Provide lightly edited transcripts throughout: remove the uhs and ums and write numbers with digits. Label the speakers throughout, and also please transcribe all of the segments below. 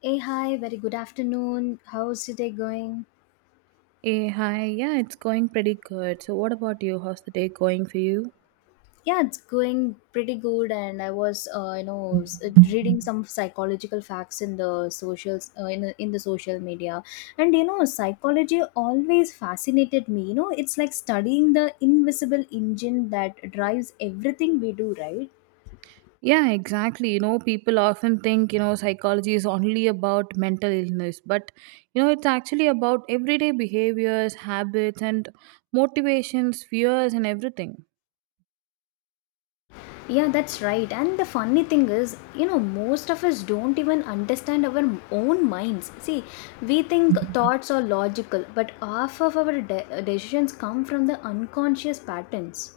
Speaker 1: Hey, hi, very good afternoon. How's your day going?
Speaker 2: Hey, hi. Yeah, it's going pretty good. So, what about you? How's the day going for you?
Speaker 1: Yeah, it's going pretty good. And I was, reading some psychological facts in the socials, in the social media. And, you know, psychology always fascinated me. You know, it's like studying the invisible engine that drives everything we do, right?
Speaker 2: Yeah, exactly. You know, people often think, you know, psychology is only about mental illness, but, you know, it's actually about everyday behaviors, habits, and motivations, fears, and everything.
Speaker 1: Yeah, that's right. And the funny thing is, you know, most of us don't even understand our own minds. See, we think thoughts are logical, but half of our decisions come from the unconscious patterns.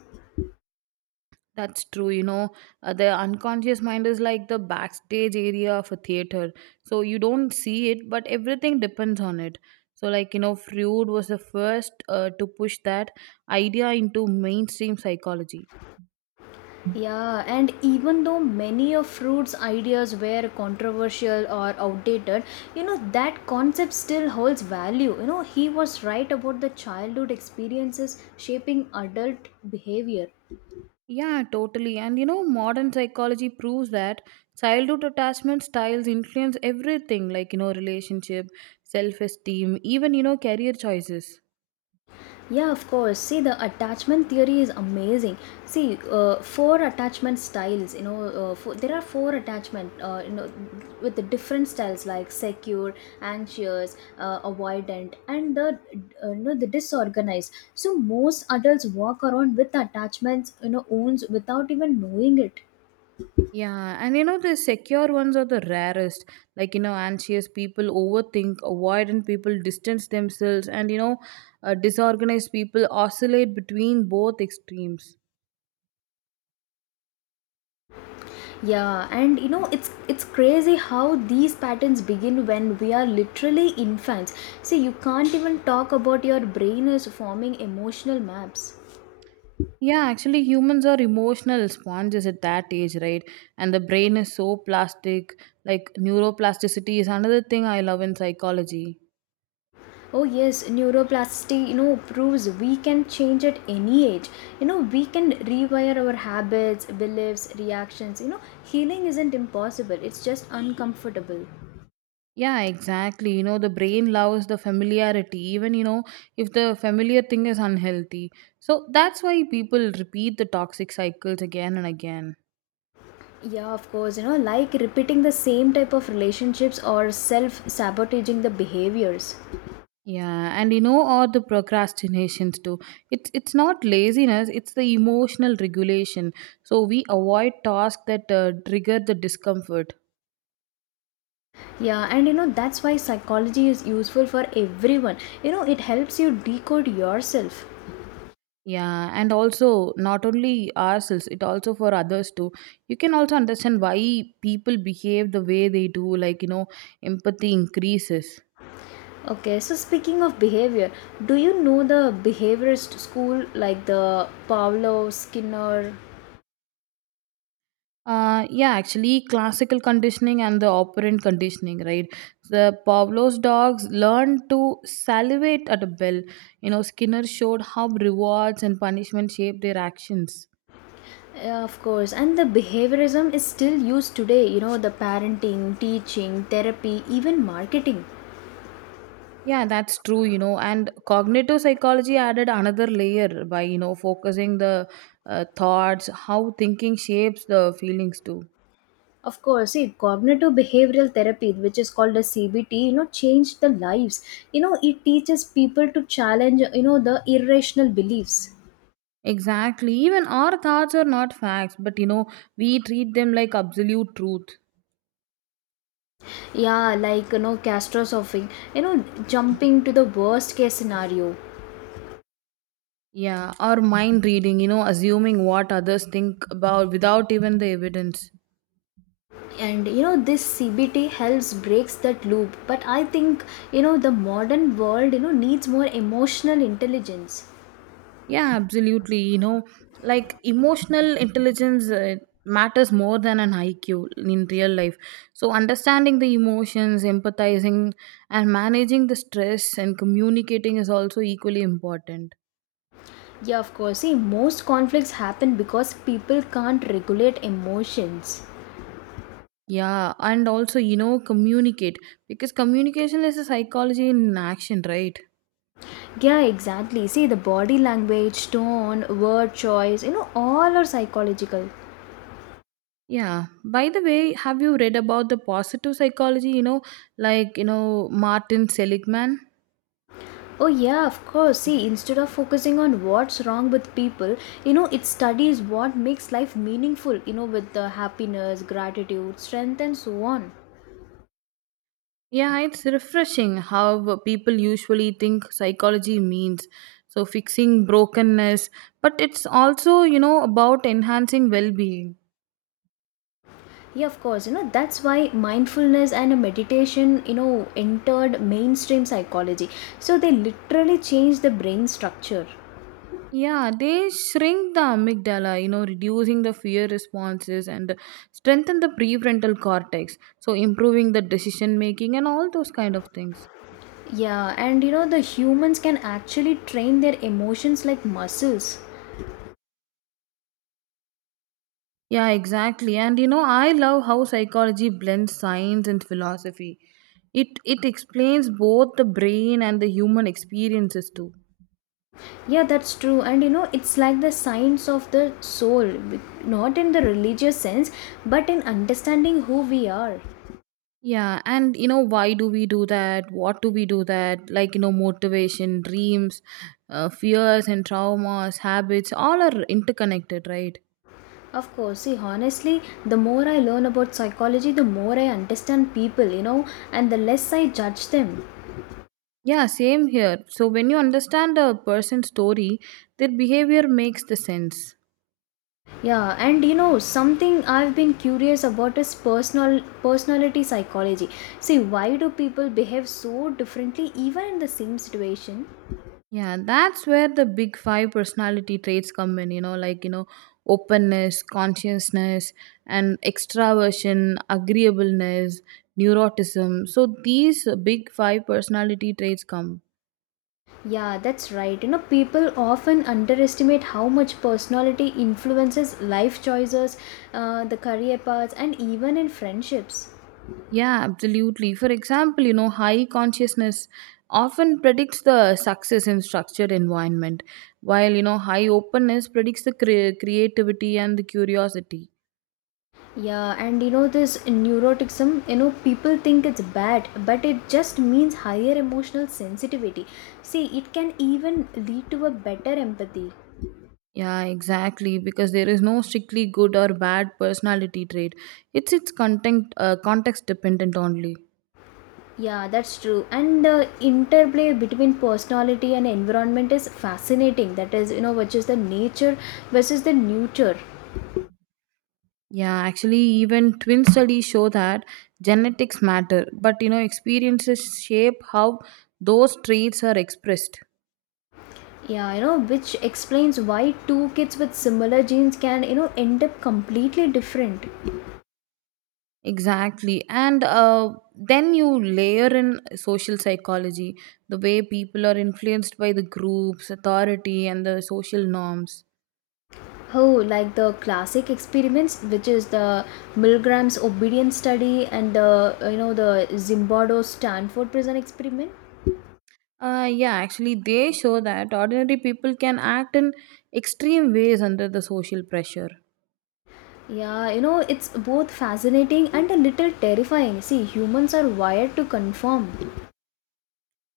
Speaker 2: That's true. You know, the unconscious mind is like the backstage area of a theater. So you don't see it, but everything depends on it. So, like, you know, Freud was the first to push that idea into mainstream psychology.
Speaker 1: Yeah, and even though many of Freud's ideas were controversial or outdated, you know, that concept still holds value. You know, he was right about the childhood experiences shaping adult behavior.
Speaker 2: Yeah, totally. And, you know, modern psychology proves that childhood attachment styles influence everything, like, you know, relationship, self esteem, even, you know, career choices.
Speaker 1: Yeah, of course. See, the attachment theory is amazing. See, four attachment styles. There are four attachment. You know, with the different styles like secure, anxious, avoidant, and the you know the disorganized. So most adults walk around with attachments. You know, owns without even knowing it.
Speaker 2: Yeah, and you know, the secure ones are the rarest. Like, you know, anxious people overthink, avoidant people distance themselves, and you know, disorganized people oscillate between both extremes.
Speaker 1: Yeah, and you know it's crazy how these patterns begin when we are literally infants. See, you can't even talk about your brain is forming emotional maps.
Speaker 2: Yeah, actually, humans are emotional sponges at that age, right? And the brain is so plastic. Like, neuroplasticity is another thing I love in psychology.
Speaker 1: Oh yes, neuroplasticity, you know, proves we can change at any age. You know, we can rewire our habits, beliefs, reactions. You know, healing isn't impossible. It's just uncomfortable.
Speaker 2: Yeah, exactly. You know, the brain loves the familiarity, even, you know, if the familiar thing is unhealthy. So that's why people repeat the toxic cycles again and again.
Speaker 1: Yeah, of course, you know, like repeating the same type of relationships or self sabotaging the behaviors.
Speaker 2: Yeah, and you know, all the procrastinations too. It's not laziness; it's the emotional regulation. So we avoid tasks that trigger the discomfort.
Speaker 1: Yeah, and you know that's why psychology is useful for everyone. You know, it helps you decode yourself.
Speaker 2: Yeah, and also not only ourselves, it also for others too. You can also understand why people behave the way they do, like you know, empathy increases.
Speaker 1: Okay, so speaking of behavior, do you know the behaviorist school like the Pavlov, Skinner?
Speaker 2: Yeah, actually, classical conditioning and the operant conditioning, right? The Pavlov's dogs learned to salivate at a bell. You know, Skinner showed how rewards and punishment shape their actions.
Speaker 1: Yeah, of course, and the behaviorism is still used today. You know, the parenting, teaching, therapy, even marketing.
Speaker 2: Yeah, that's true, you know, and cognitive psychology added another layer by, you know, focusing the thoughts, how thinking shapes the feelings too.
Speaker 1: Of course, see, cognitive behavioral therapy, which is called as CBT, you know, changed the lives. You know, it teaches people to challenge, you know, the irrational beliefs.
Speaker 2: Exactly. Even our thoughts are not facts, but, you know, we treat them like absolute truth.
Speaker 1: Yeah, like, you know, catastrophic, you know, jumping to the worst case scenario.
Speaker 2: Yeah, or mind reading, you know, assuming what others think about without even the evidence.
Speaker 1: And you know this CBT helps breaks that loop, but I think, you know, the modern world, you know, needs more emotional intelligence.
Speaker 2: Yeah, absolutely. You know, like emotional intelligence matters more than an IQ in real life. So, understanding the emotions, empathizing, and managing the stress and communicating is also equally important.
Speaker 1: Yeah, of course, see most conflicts happen because people can't regulate emotions.
Speaker 2: Yeah, and also, you know, communicate because communication is a psychology in action, right?
Speaker 1: Yeah, exactly, see the body language, tone, word choice, you know, all are psychological.
Speaker 2: Yeah. By the way, have you read about the positive psychology, you know, like, you know, Martin Seligman?
Speaker 1: Oh, yeah, of course. See, instead of focusing on what's wrong with people, you know, it studies what makes life meaningful, you know, with the happiness, gratitude, strength, and so on.
Speaker 2: Yeah, it's refreshing how people usually think psychology means. So, fixing brokenness, but it's also, you know, about enhancing well being.
Speaker 1: Yeah, of course, you know, that's why mindfulness and meditation, you know, entered mainstream psychology. So they literally changed the brain structure.
Speaker 2: Yeah, they shrink the amygdala, you know, reducing the fear responses and strengthen the prefrontal cortex. So, improving the decision making and all those kind of things.
Speaker 1: Yeah, and you know, the humans can actually train their emotions like muscles.
Speaker 2: Yeah, exactly. And, you know, I love how psychology blends science and philosophy. It explains both the brain and the human experiences too.
Speaker 1: Yeah, that's true. And you know, it's like the science of the soul, not in the religious sense, but in understanding who we are.
Speaker 2: Yeah, and you know, why do we do that? What do we do that? Like, you know, motivation, dreams, fears, and traumas, habits, all are interconnected, right?
Speaker 1: Of course, see, honestly, the more I learn about psychology, the more I understand people, you know, and the less I judge them.
Speaker 2: Yeah, same here. So, when you understand a person's story, their behavior makes the sense.
Speaker 1: Yeah, and you know, something I've been curious about is personal personality psychology. See, why do people behave so differently even in the same situation?
Speaker 2: Yeah, that's where the big five personality traits come in, you know, like, you know, openness, consciousness, and extraversion, agreeableness, neuroticism. So, these big five personality traits come.
Speaker 1: Yeah, that's right. You know, people often underestimate how much personality influences life choices, the career paths, and even in friendships.
Speaker 2: Yeah, absolutely. For example, you know, high consciousness often predicts the success in structured environment, while you know, high openness predicts the creativity and the curiosity.
Speaker 1: Yeah, and you know, this neuroticism, you know, people think it's bad, but it just means higher emotional sensitivity. See, it can even lead to a better empathy.
Speaker 2: Yeah, exactly. Because there is no strictly good or bad personality trait. It's content context dependent only.
Speaker 1: Yeah, that's true. And the interplay between personality and environment is fascinating. That is, you know, which is the nature versus the nurture.
Speaker 2: Yeah, actually, even twin studies show that genetics matter, but you know, experiences shape how those traits are expressed.
Speaker 1: Yeah, you know, which explains why two kids with similar genes can, you know, end up completely different.
Speaker 2: Exactly. And then you layer in social psychology, the way people are influenced by the groups, authority, and the social norms.
Speaker 1: Oh, like the classic experiments, which is the Milgram's obedience study and the, you know, the Zimbardo Stanford prison experiment.
Speaker 2: Yeah, actually, they show that ordinary people can act in extreme ways under the social pressure.
Speaker 1: Yeah, you know, it's both fascinating and a little terrifying. See, humans are wired to conform.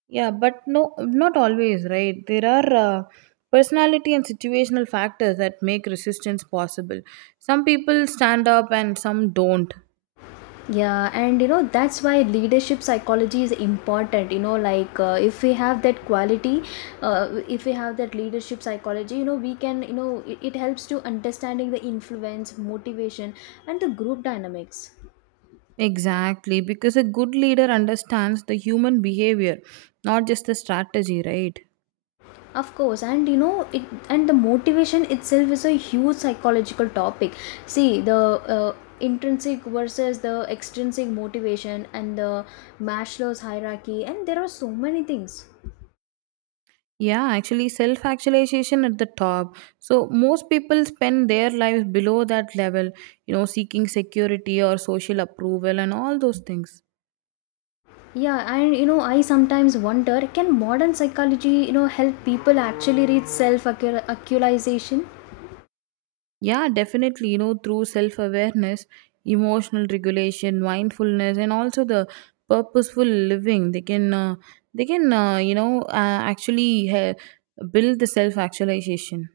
Speaker 2: Yeah, but no, not always, right? There are personality and situational factors that make resistance possible. Some people stand up and some don't.
Speaker 1: Yeah, and you know that's why leadership psychology is important. You know, like if we have that quality, if we have that leadership psychology, you know, we can, you know, it helps to understanding the influence, motivation, and the group dynamics.
Speaker 2: Exactly, because a good leader understands the human behavior, not just the strategy, right?
Speaker 1: Of course, and you know, it and the motivation itself is a huge psychological topic. See the. Intrinsic versus the extrinsic motivation and the Maslow's hierarchy, and there are so many things.
Speaker 2: Yeah, actually, self actualization at the top. So, most people spend their lives below that level, you know, seeking security or social approval and all those things.
Speaker 1: Yeah, and you know, I sometimes wonder can modern psychology, you know, help people actually reach self actualization?
Speaker 2: Yeah, definitely, you know, through self awareness, emotional regulation, mindfulness, and also the purposeful living, they can, you know, actually build the self actualization.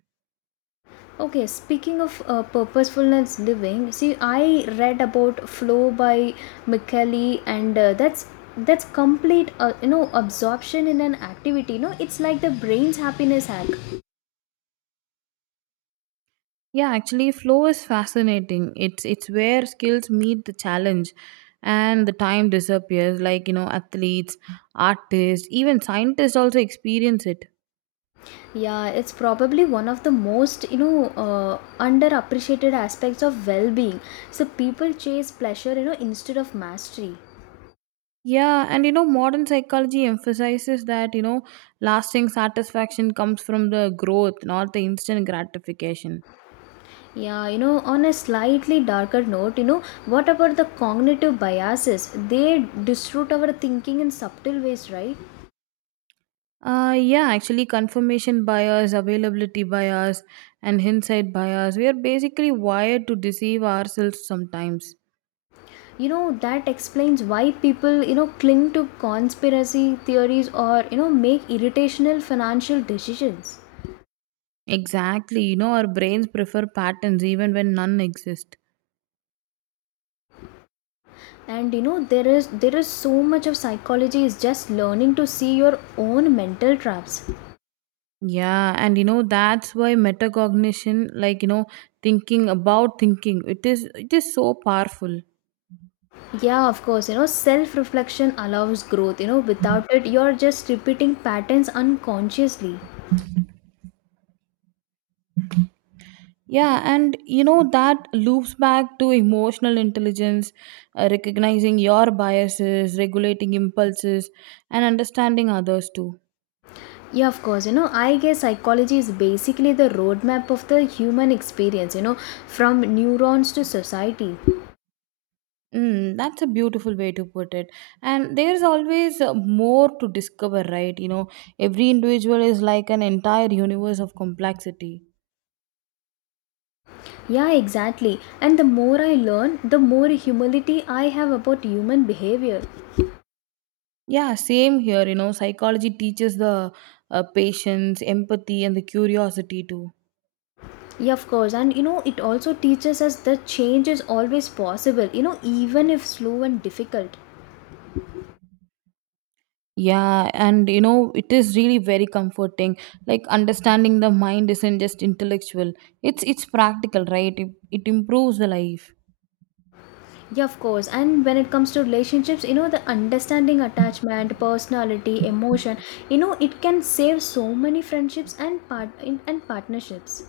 Speaker 1: Okay, speaking of purposefulness living, see, I read about flow by Micheli, and that's complete, you know, absorption in an activity. You know, it's like the brain's happiness hack.
Speaker 2: Yeah, actually, flow is fascinating. It's where skills meet the challenge, and the time disappears. Like you know, athletes, artists, even scientists also experience it.
Speaker 1: Yeah, it's probably one of the most, you know, underappreciated aspects of well-being. So people chase pleasure, you know, instead of mastery.
Speaker 2: Yeah, and you know, modern psychology emphasizes that you know, lasting satisfaction comes from the growth, not the instant gratification.
Speaker 1: Yeah, you know, on a slightly darker note, you know, what about the cognitive biases? They distort our thinking in subtle ways, right?
Speaker 2: Yeah, actually, confirmation bias, availability bias, and hindsight bias. We are basically wired to deceive ourselves sometimes.
Speaker 1: You know, that explains why people, you know, cling to conspiracy theories or, you know, make irritational financial decisions.
Speaker 2: Exactly. You know, our brains prefer patterns even when none exist.
Speaker 1: And you know, there is so much of psychology is just learning to see your own mental traps.
Speaker 2: Yeah, and you know that's why metacognition, like you know, thinking about thinking, it is so powerful.
Speaker 1: Yeah, of course, you know, self reflection allows growth. You know, without it, you're just repeating patterns unconsciously.
Speaker 2: Yeah, and you know that loops back to emotional intelligence, recognizing your biases, regulating impulses, and understanding others too.
Speaker 1: Yeah, of course. You know, I guess psychology is basically the roadmap of the human experience, you know, from neurons to society.
Speaker 2: Mm, that's a beautiful way to put it. And there's always more to discover, right? You know, every individual is like an entire universe of complexity.
Speaker 1: Yeah, exactly. And the more I learn, the more humility I have about human behavior.
Speaker 2: Yeah, same here. You know, psychology teaches the patience, empathy, and the curiosity too.
Speaker 1: Yeah, of course. And you know, it also teaches us that change is always possible, you know, even if slow and difficult.
Speaker 2: Yeah, and you know, it is really very comforting. Like understanding the mind isn't just intellectual; it's practical, right? It improves the life.
Speaker 1: Yeah, of course. And when it comes to relationships, you know, the understanding attachment, personality, emotion, you know, it can save so many friendships and partnerships.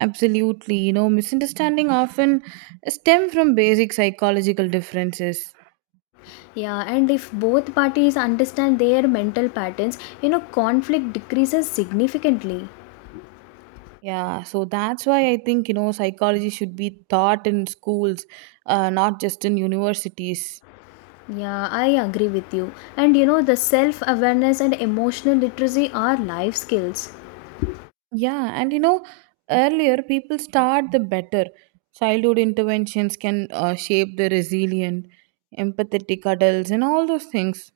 Speaker 2: Absolutely. You know, misunderstanding often stem from basic psychological differences.
Speaker 1: Yeah, and if both parties understand their mental patterns, you know, conflict decreases significantly.
Speaker 2: Yeah, so that's why I think, you know, psychology should be taught in schools, not just in universities.
Speaker 1: Yeah, I agree with you. And you know, the self awareness and emotional literacy are life skills.
Speaker 2: Yeah, and you know, earlier people start the better. Childhood interventions can shape the resilient, empathetic adults, and all those things.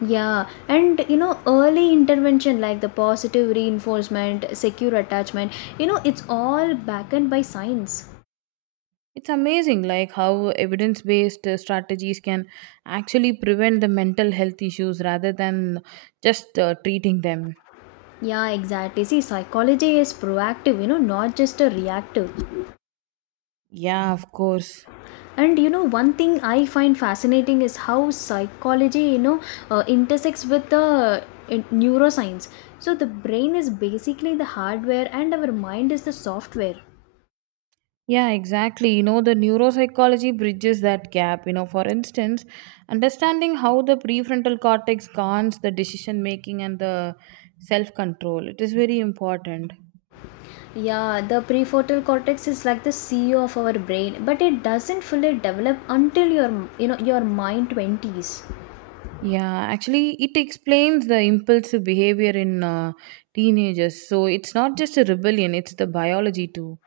Speaker 1: Yeah, and you know, early intervention like the positive reinforcement, secure attachment, you know, it's all backed by science.
Speaker 2: It's amazing like how evidence-based strategies can actually prevent the mental health issues rather than just treating them.
Speaker 1: Yeah, exactly. See, psychology is proactive, you know, not just a reactive.
Speaker 2: Yeah, of course.
Speaker 1: And you know one thing I find fascinating is how psychology, you know, intersects with the neuroscience. So the brain is basically the hardware and our mind is the software.
Speaker 2: Yeah, exactly. You know, the neuropsychology bridges that gap. You know, for instance, understanding how the prefrontal cortex guards the decision making and the self control. It is very important.
Speaker 1: Yeah, the prefrontal cortex is like the CEO of our brain, but it doesn't fully develop until your, you know, your mind 20s.
Speaker 2: Yeah, actually, it explains the impulsive behavior in teenagers. So it's not just a rebellion, it's the biology too.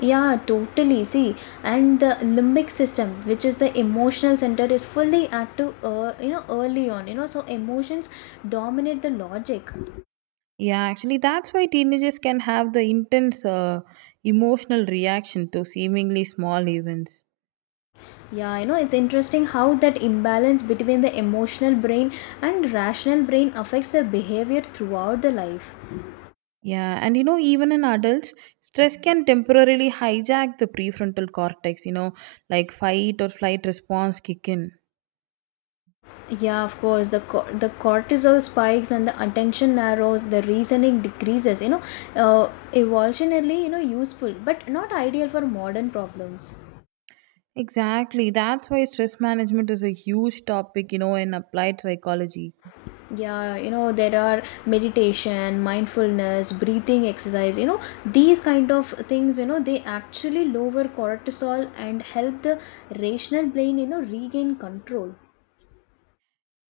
Speaker 1: Yeah, totally, see. And the limbic system, which is the emotional center, is fully active, you know, early on, you know, so emotions dominate the logic.
Speaker 2: Yeah, actually, that's why teenagers can have the intense emotional reaction to seemingly small events.
Speaker 1: Yeah, you know, it's interesting how that imbalance between the emotional brain and rational brain affects their behavior throughout the life.
Speaker 2: Yeah, and you know, even in adults, stress can temporarily hijack the prefrontal cortex, you know, like fight or flight response kick in.
Speaker 1: Yeah, of course, the the cortisol spikes and the attention narrows, the reasoning decreases, you know, evolutionarily, you know, useful, but not ideal for modern problems.
Speaker 2: Exactly, that's why stress management is a huge topic, you know, in applied psychology.
Speaker 1: Yeah, you know, there are meditation, mindfulness, breathing exercise, you know, these kind of things, you know, they actually lower cortisol and help the rational brain, you know, regain control.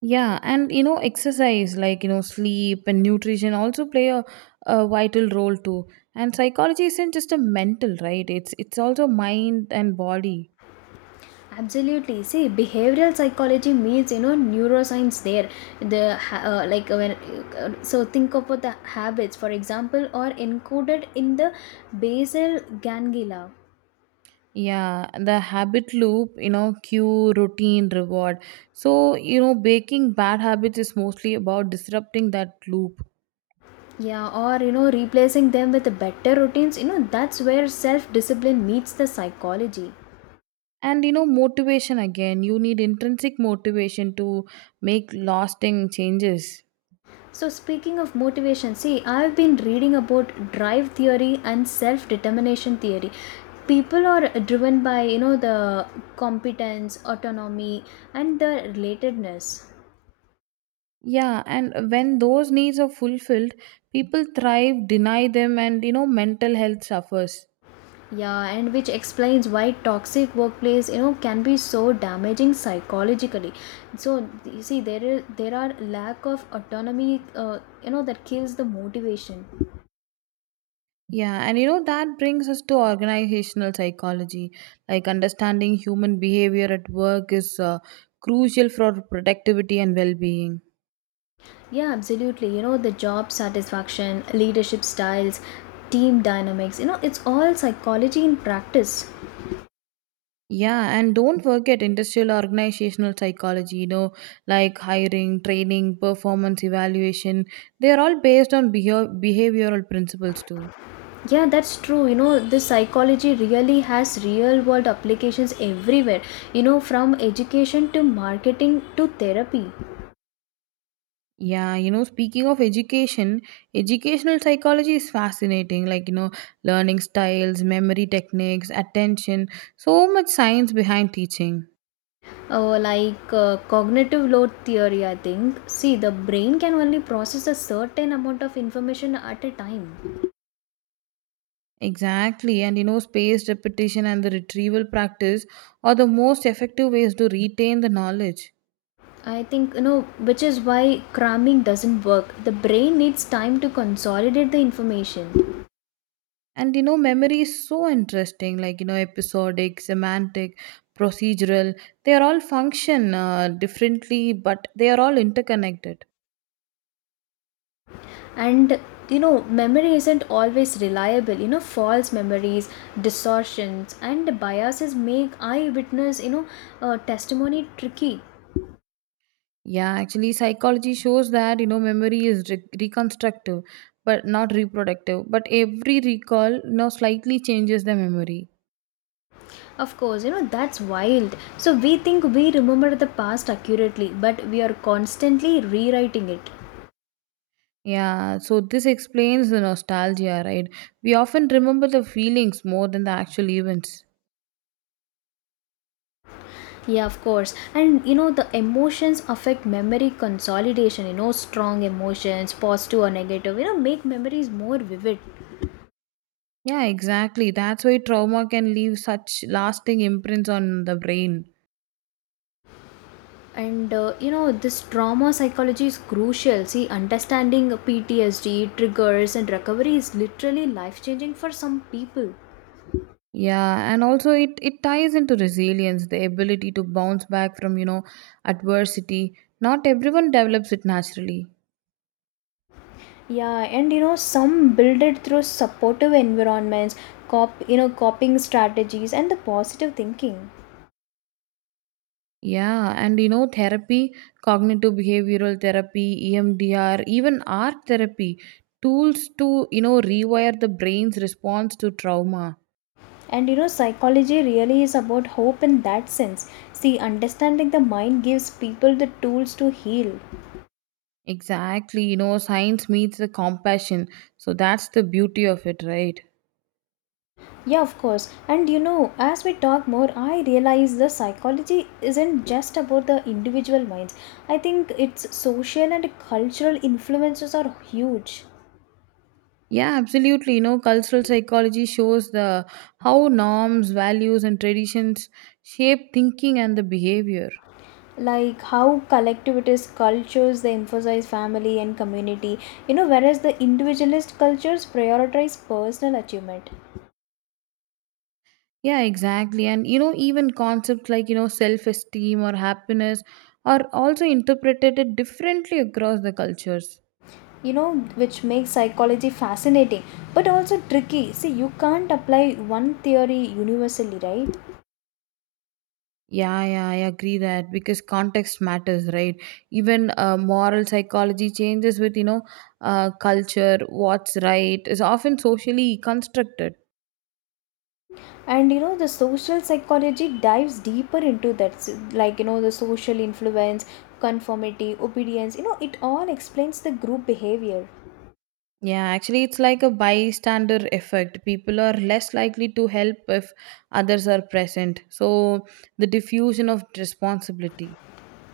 Speaker 2: Yeah, and you know, exercise like you know, sleep and nutrition also play a vital role too. And psychology isn't just a mental, right? It's also mind and body.
Speaker 1: Absolutely. See, behavioral psychology means, you know, neuroscience there. The ha- like when so think about the habits, for example, are encoded in the basal ganglia.
Speaker 2: Yeah, the habit loop, you know, cue, routine, reward. So, you know, breaking bad habits is mostly about disrupting that loop.
Speaker 1: Yeah, or you know, replacing them with better routines, you know, that's where self discipline meets the psychology.
Speaker 2: And you know, motivation again, you need intrinsic motivation to make lasting changes.
Speaker 1: So, speaking of motivation, see, I've been reading about drive theory and self determination theory. People are driven by, you know, the competence, autonomy, and the relatedness.
Speaker 2: Yeah, and when those needs are fulfilled, people thrive, deny them, and you know, mental health suffers.
Speaker 1: Yeah, and which explains why toxic workplace, you know, can be so damaging psychologically. So you see, there are lack of autonomy, you know, that kills the motivation.
Speaker 2: Yeah, and you know, that brings us to organizational psychology. Like understanding human behavior at work is crucial for productivity and well being.
Speaker 1: Yeah, absolutely. You know, the job satisfaction, leadership styles, team dynamics. You know, it's all psychology in practice.
Speaker 2: Yeah, and don't forget industrial organizational psychology, you know, like hiring, training, performance evaluation. They are all based on behavioral principles, too.
Speaker 1: Yeah, that's true. You know, this psychology really has real world applications everywhere. You know, from education to marketing to therapy.
Speaker 2: Yeah, you know, speaking of education, educational psychology is fascinating. Like, you know, learning styles, memory techniques, attention, so much science behind teaching.
Speaker 1: Cognitive load theory, I think, see the brain can only process a certain amount of information at a time.
Speaker 2: Exactly. And, you know, spaced repetition and the retrieval practice are the most effective ways to retain the knowledge.
Speaker 1: I think, you know, which is why cramming doesn't work. The brain needs time to consolidate the information.
Speaker 2: And, you know, memory is so interesting. Like, you know, episodic, semantic, procedural, they are all function differently, but they are all interconnected.
Speaker 1: And you know memory isn't always reliable, you know, false memories, distortions, and biases make eyewitness, you know, testimony tricky.
Speaker 2: Yeah, actually, psychology shows that you know memory is reconstructive, but not reproductive. But every recall, you know, slightly changes the memory.
Speaker 1: Of course, you know, that's wild. So we think we remember the past accurately, but we are constantly rewriting it.
Speaker 2: Yeah, so this explains the nostalgia, right? We often remember the feelings more than the actual events.
Speaker 1: Yeah, of course. And you know, the emotions affect memory consolidation. You know, strong emotions, positive or negative, you know, make memories more vivid.
Speaker 2: Yeah, exactly. That's why trauma can leave such lasting imprints on the brain.
Speaker 1: And you know, this trauma psychology is crucial. See, understanding PTSD, triggers, and recovery is literally life changing for some people.
Speaker 2: Yeah, and also it ties into resilience, the ability to bounce back from, you know, adversity. Not everyone develops it naturally.
Speaker 1: Yeah, and you know, some build it through supportive environments, you know, coping strategies, and the positive thinking.
Speaker 2: Yeah, and you know, therapy, cognitive behavioral therapy, EMDR, even art therapy, tools to, you know, rewire the brain's response to trauma.
Speaker 1: Psychology really is about hope in that sense. See, understanding the mind gives people the tools to heal.
Speaker 2: Exactly, you know, science meets the compassion. So that's the beauty of it, right?
Speaker 1: Yeah, of course. As we talk more, I realize the psychology isn't just about the individual minds. I think its social and cultural influences are huge.
Speaker 2: Yeah, absolutely. You know, cultural psychology shows the how norms, values and traditions shape thinking and the behavior.
Speaker 1: Like how collectivist cultures they emphasize family and community, whereas the individualist cultures prioritize personal achievement,
Speaker 2: Yeah, exactly. And you know, even concepts like, you know, self esteem or happiness are also interpreted differently across the cultures.
Speaker 1: which makes psychology fascinating but also tricky. See, you can't apply one theory universally, right?
Speaker 2: Yeah, yeah, I agree that because context matters, right? Even moral psychology changes with, you know, culture, what's right is often socially constructed.
Speaker 1: And the social psychology dives deeper into that like, the social influence, conformity, obedience, it all explains the group behavior.
Speaker 2: Yeah, actually, it's like a bystander effect. People are less likely to help if others are present. So, the diffusion of responsibility.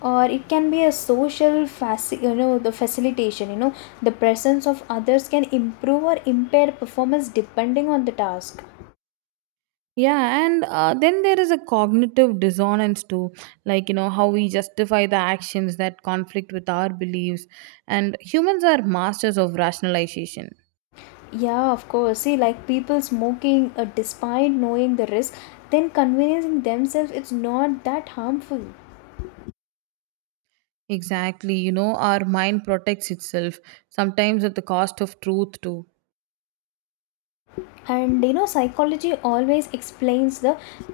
Speaker 1: Or it can be a the facilitation, the presence of others can improve or impair performance depending on the task.
Speaker 2: Yeah, and then there is a cognitive dissonance too, like you know how we justify the actions that conflict with our beliefs, and humans are masters of rationalization.
Speaker 1: Yeah, of course. See, like people smoking, despite knowing the risk, then convincing themselves it's not that harmful.
Speaker 2: Exactly, you know, our mind protects itself sometimes at the cost of truth too.
Speaker 1: And psychology always explains the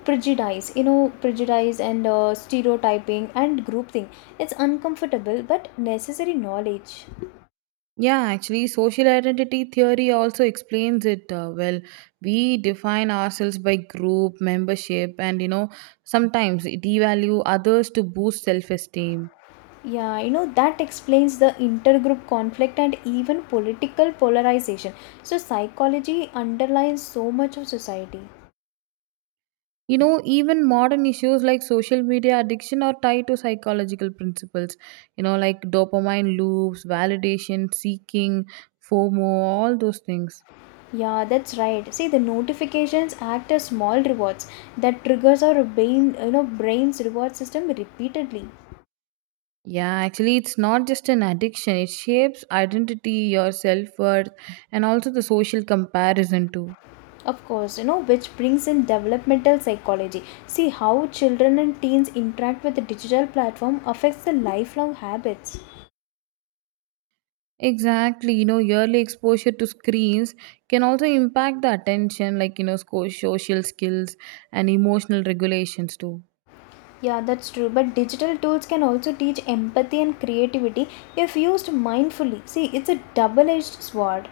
Speaker 1: prejudice, prejudice and stereotyping and groupthink. It's uncomfortable but necessary knowledge.
Speaker 2: Yeah, actually, social identity theory also explains it well. We define ourselves by group membership, and you know, sometimes devalue others to boost self esteem.
Speaker 1: Yeah, that explains the intergroup conflict and even political polarization. So, psychology underlines so much of society.
Speaker 2: You know, even modern issues like social media addiction are tied to psychological principles, you know, like dopamine loops, validation seeking, FOMO, all those things.
Speaker 1: Yeah, that's right. See, the notifications act as small rewards that triggers our brain, brain's reward system repeatedly.
Speaker 2: Yeah, actually, it's not just an addiction, it shapes identity, your self worth, and also the social comparison, too.
Speaker 1: Of course, which brings in developmental psychology. See how children and teens interact with the digital platform affects the lifelong habits.
Speaker 2: Exactly, you know, yearly exposure to screens can also impact the attention, like, you know, social skills and emotional regulations, too.
Speaker 1: Yeah, that's true. But digital tools can also teach empathy and creativity if used mindfully. See, it's a double edged sword.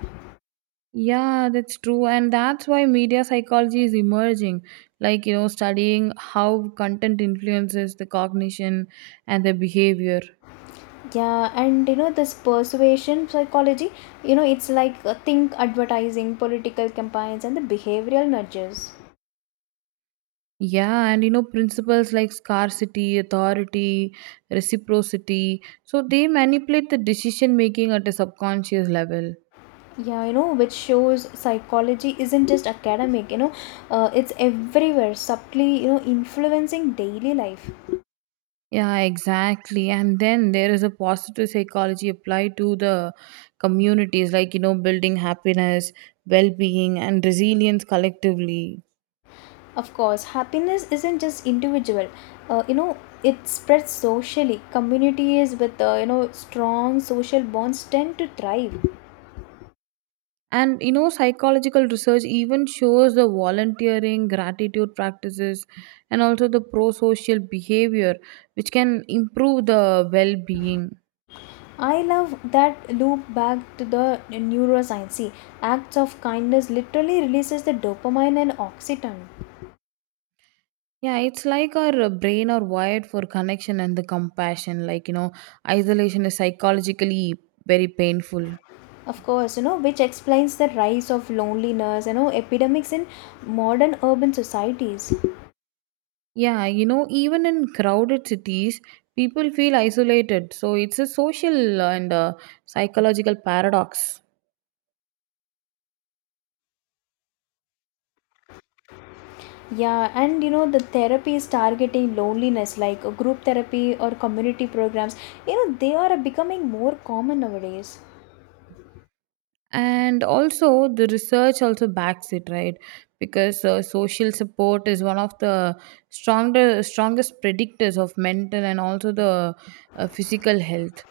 Speaker 2: Yeah, that's true. And that's why media psychology is emerging. Like, you know, studying how content influences the cognition and the behavior.
Speaker 1: This persuasion psychology, it's like, think advertising, political campaigns, and the behavioral nudges.
Speaker 2: Yeah, and you know, principles like scarcity, authority, reciprocity. So they manipulate the decision making at a subconscious level.
Speaker 1: Yeah, which shows psychology isn't just academic, it's everywhere, subtly, influencing daily life.
Speaker 2: Yeah, exactly. And then there is a positive psychology applied to the communities, like, you know, building happiness, well being, and resilience collectively.
Speaker 1: Of course, happiness isn't just individual. Uh, you know, it spreads socially. Communities with strong social bonds tend to thrive.
Speaker 2: And you know, psychological research even shows the volunteering, gratitude practices, and also the pro social behavior, which can improve the well being.
Speaker 1: I love that loop back to the neuroscience. See, acts of kindness literally releases the dopamine and oxytocin.
Speaker 2: Yeah, it's like our brain are wired for connection and the compassion. Like, you know, isolation is psychologically very painful.
Speaker 1: Of course, which explains the rise of loneliness, epidemics in modern urban societies.
Speaker 2: Yeah, you know, even in crowded cities, people feel isolated. So it's a social and psychological paradox.
Speaker 1: The therapy is targeting loneliness, like, group therapy or community programs. You know they are becoming more common nowadays.
Speaker 2: And also the research also backs it, right? Because social support is one of the stronger strongest predictors of mental and also the physical health.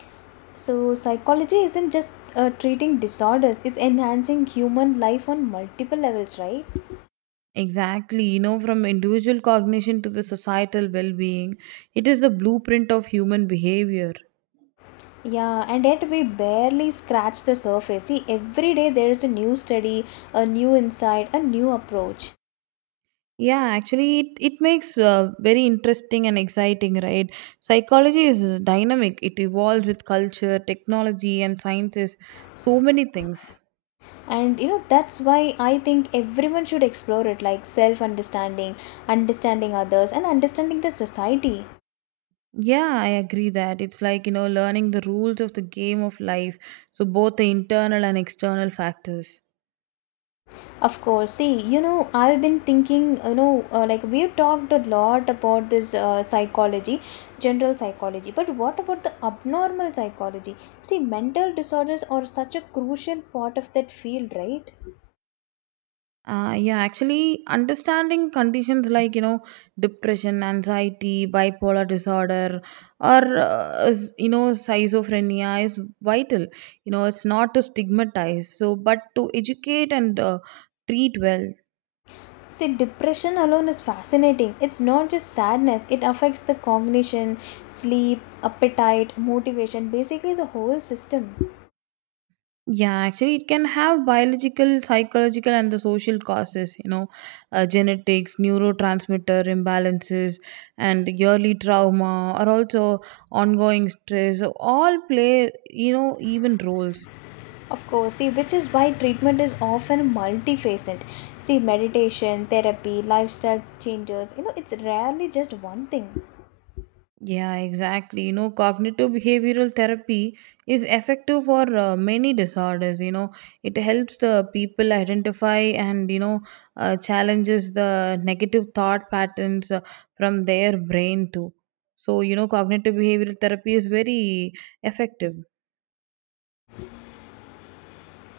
Speaker 1: So, psychology isn't just treating disorders, it's enhancing human life on multiple levels, right?
Speaker 2: Exactly, you know, from individual cognition to the societal well-being, it is the blueprint of human behavior.
Speaker 1: Yeah, and yet we barely scratch the surface. See, every day there is a new study, a new insight, a new approach.
Speaker 2: Yeah, actually, it makes very interesting and exciting, right? Psychology is dynamic, it evolves with culture, technology and sciences, so many things.
Speaker 1: That's why I think everyone should explore it. Like self understanding, understanding others, and understanding the society.
Speaker 2: Yeah, I agree that it's like, you know, learning the rules of the game of life. So, both the internal and external factors.
Speaker 1: Of course. See, I've been thinking, like we've talked a lot about this, psychology, general psychology, but what about the abnormal psychology? See, mental disorders are such a crucial part of that field, right?
Speaker 2: Yeah, actually, understanding conditions like, you know, depression, anxiety, bipolar disorder, or, you know, schizophrenia is vital. You know, it's not to stigmatize, so, but to educate and treat well.
Speaker 1: See, depression alone is fascinating. It's not just sadness, it affects the cognition, sleep, appetite, motivation, basically the whole system.
Speaker 2: Yeah, actually, it can have biological, psychological, and the social causes, you know, genetics, neurotransmitter imbalances, and yearly trauma, or also ongoing stress, all play, you know, even roles.
Speaker 1: Of course, see, which is why treatment is often multifaceted. See, meditation, therapy, lifestyle changes, it's rarely just one thing.
Speaker 2: Yeah, exactly. You know, cognitive behavioral therapy is effective for many disorders. You know, it helps the people identify and, you know, challenges the negative thought patterns from their brain too. So, you know, cognitive behavioral therapy is very effective.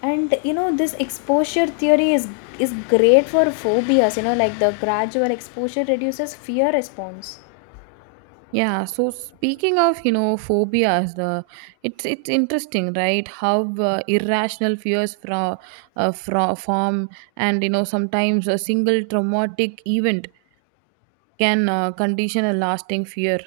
Speaker 1: This exposure theory is great for phobias, like the gradual exposure reduces fear response.
Speaker 2: Yeah, so speaking of, you know, phobias, the it's interesting, right? How irrational fears from form, and you know sometimes a single traumatic event can condition a lasting fear.